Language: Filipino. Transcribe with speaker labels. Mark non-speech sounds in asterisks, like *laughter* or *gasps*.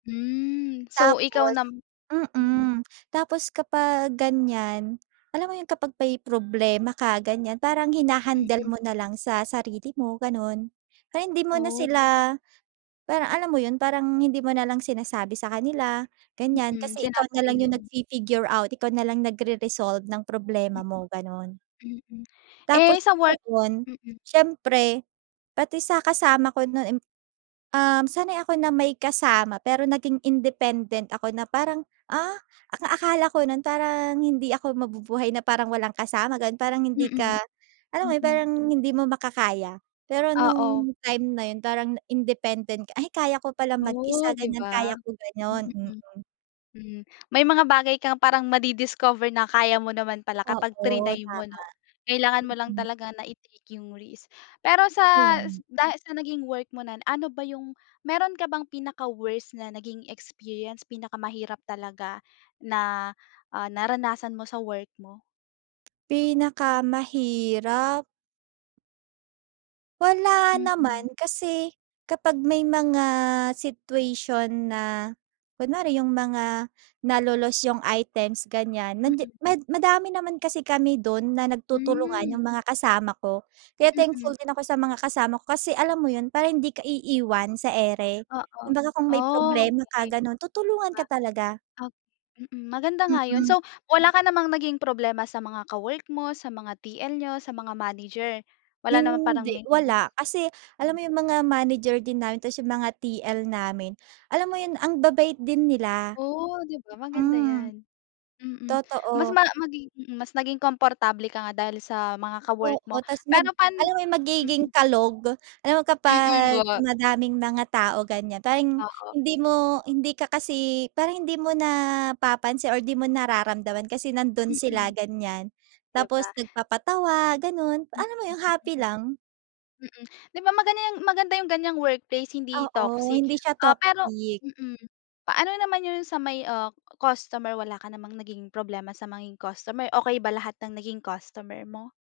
Speaker 1: Hmm, so ikaw
Speaker 2: Tapos
Speaker 1: nam mm.
Speaker 2: mm. Tapos kapag ganyan, alam mo yun? Kapag may problema ka ganyan, parang hina-handle
Speaker 1: Mhm.
Speaker 2: mo nalang sa sarili mo, ganon. Pero hindi mo na
Speaker 1: Oh.
Speaker 2: sila parang, alam mo yun? Parang hindi mo nalang sinasabi sa kanila, ganyan.
Speaker 1: Mm,
Speaker 2: Kasi ikaw nalang
Speaker 1: sinasarili
Speaker 2: yung
Speaker 1: mo.
Speaker 2: nag-fi-figure out, ikaw nalang nagre-resolve ng problema
Speaker 1: M
Speaker 2: mo, ganon.
Speaker 1: Mm, *gasps* eh
Speaker 2: Tapos
Speaker 1: sa work?
Speaker 2: noon,
Speaker 1: Mm.
Speaker 2: syempre pati sa kasama ko nun m um sanay ako na may kasama. Pero naging independent ako na parang, ah, ang akala ko nun parang hindi ako mabubuhay na parang walang kasama, ganon. Parang hindi ka
Speaker 1: Mm,
Speaker 2: alam mo yun,
Speaker 1: mm.
Speaker 2: parang, hindi mo makakaya. Pero
Speaker 1: Oo.
Speaker 2: nung time na yun, parang independent, "Ay! Kaya ko pala
Speaker 1: Oh,
Speaker 2: mag-isa,"
Speaker 1: di
Speaker 2: ganyan.
Speaker 1: ba?
Speaker 2: "Kaya ko," ganon.
Speaker 1: Mm.
Speaker 2: Mm.
Speaker 1: Hmm, *gasps* may mga bagay kang parang madi-discover na kaya mo naman pala kapag
Speaker 2: Oo,
Speaker 1: triny mo,
Speaker 2: tama.
Speaker 1: no? Kailangan mo lang
Speaker 2: Mm.
Speaker 1: talaga na i-take yung risk. *gasps* Pero
Speaker 2: Kaya
Speaker 1: sa s
Speaker 2: nga.
Speaker 1: dahil sa naging work mo nun, ano ba yung meron ka bang pinaka-worse na naging experience? Pinakamahirap talaga na, *gasps* ah, naranasan mo sa work mo?
Speaker 2: t Pinakamahirap? Wala
Speaker 1: Mm.
Speaker 2: naman kasi kapag may mga situation na kunwari, yung mga nalo-lost yung items ganyan, nandiya
Speaker 1: Mm.
Speaker 2: mad madami naman kasi kami dun na
Speaker 1: Hmm.
Speaker 2: nagtutulungan, yung mga kasama ko. Kaya
Speaker 1: Mm.
Speaker 2: thankful din ako sa mga kasama ko kasi alam mo yun, para hindi ka iiwan sa ere?
Speaker 1: Oo.
Speaker 2: Kumbaga kung may
Speaker 1: Oh,
Speaker 2: problema ka,
Speaker 1: okey.
Speaker 2: ganun.
Speaker 1: Di
Speaker 2: Tutulungan
Speaker 1: ba?
Speaker 2: ka talaga.
Speaker 1: O Mm, maganda nga yun.
Speaker 2: Mm.
Speaker 1: So wala ka namang naging problema sa mga ka-work mo, sa mga TL niyo, sa mga manager? Wala naman parang
Speaker 2: Hindi
Speaker 1: may yes.
Speaker 2: wala. *gasps* Kasi alam
Speaker 1: Mm.
Speaker 2: mo yung mga manager din namin tapos yung mga TL namin, *gasps* alam mo yun, ang babait din nila.
Speaker 1: Oh, di ba? Maganda
Speaker 2: Mm.
Speaker 1: yan. Mm, mas
Speaker 2: Totoo.
Speaker 1: ma maging, mm mas naging komportable ka nga dahil sa mga ka-work mo
Speaker 2: Oo. Tapos mag
Speaker 1: pero pan
Speaker 2: alam mo yung magiging
Speaker 1: mm.
Speaker 2: kalog? Alam mo
Speaker 1: Mm,
Speaker 2: kapag
Speaker 1: wa
Speaker 2: madaming mga tao, ganyan. Parang
Speaker 1: Oo.
Speaker 2: hindi mo hindi ka kasi parang hindi mo napapansin or di mo nararamdaman kasi nandun
Speaker 1: Mm.
Speaker 2: sila, ganyan. *gasps*
Speaker 1: Di
Speaker 2: Tapos
Speaker 1: ba?
Speaker 2: nagpapatawa ganun.
Speaker 1: Mm,
Speaker 2: Alam mo yung happy
Speaker 1: mm.
Speaker 2: lang?
Speaker 1: Mm. Di ba maganda yung maganda yung ganyang workplace, hindi
Speaker 2: Oo.
Speaker 1: toxic.
Speaker 2: Hindi siya
Speaker 1: Ah pero
Speaker 2: toxic.
Speaker 1: mm, paano naman yun sa may, uh, customer? Wala ka namang naging problema sa ma nging customer? Okey ba lahat ng naging customer mo?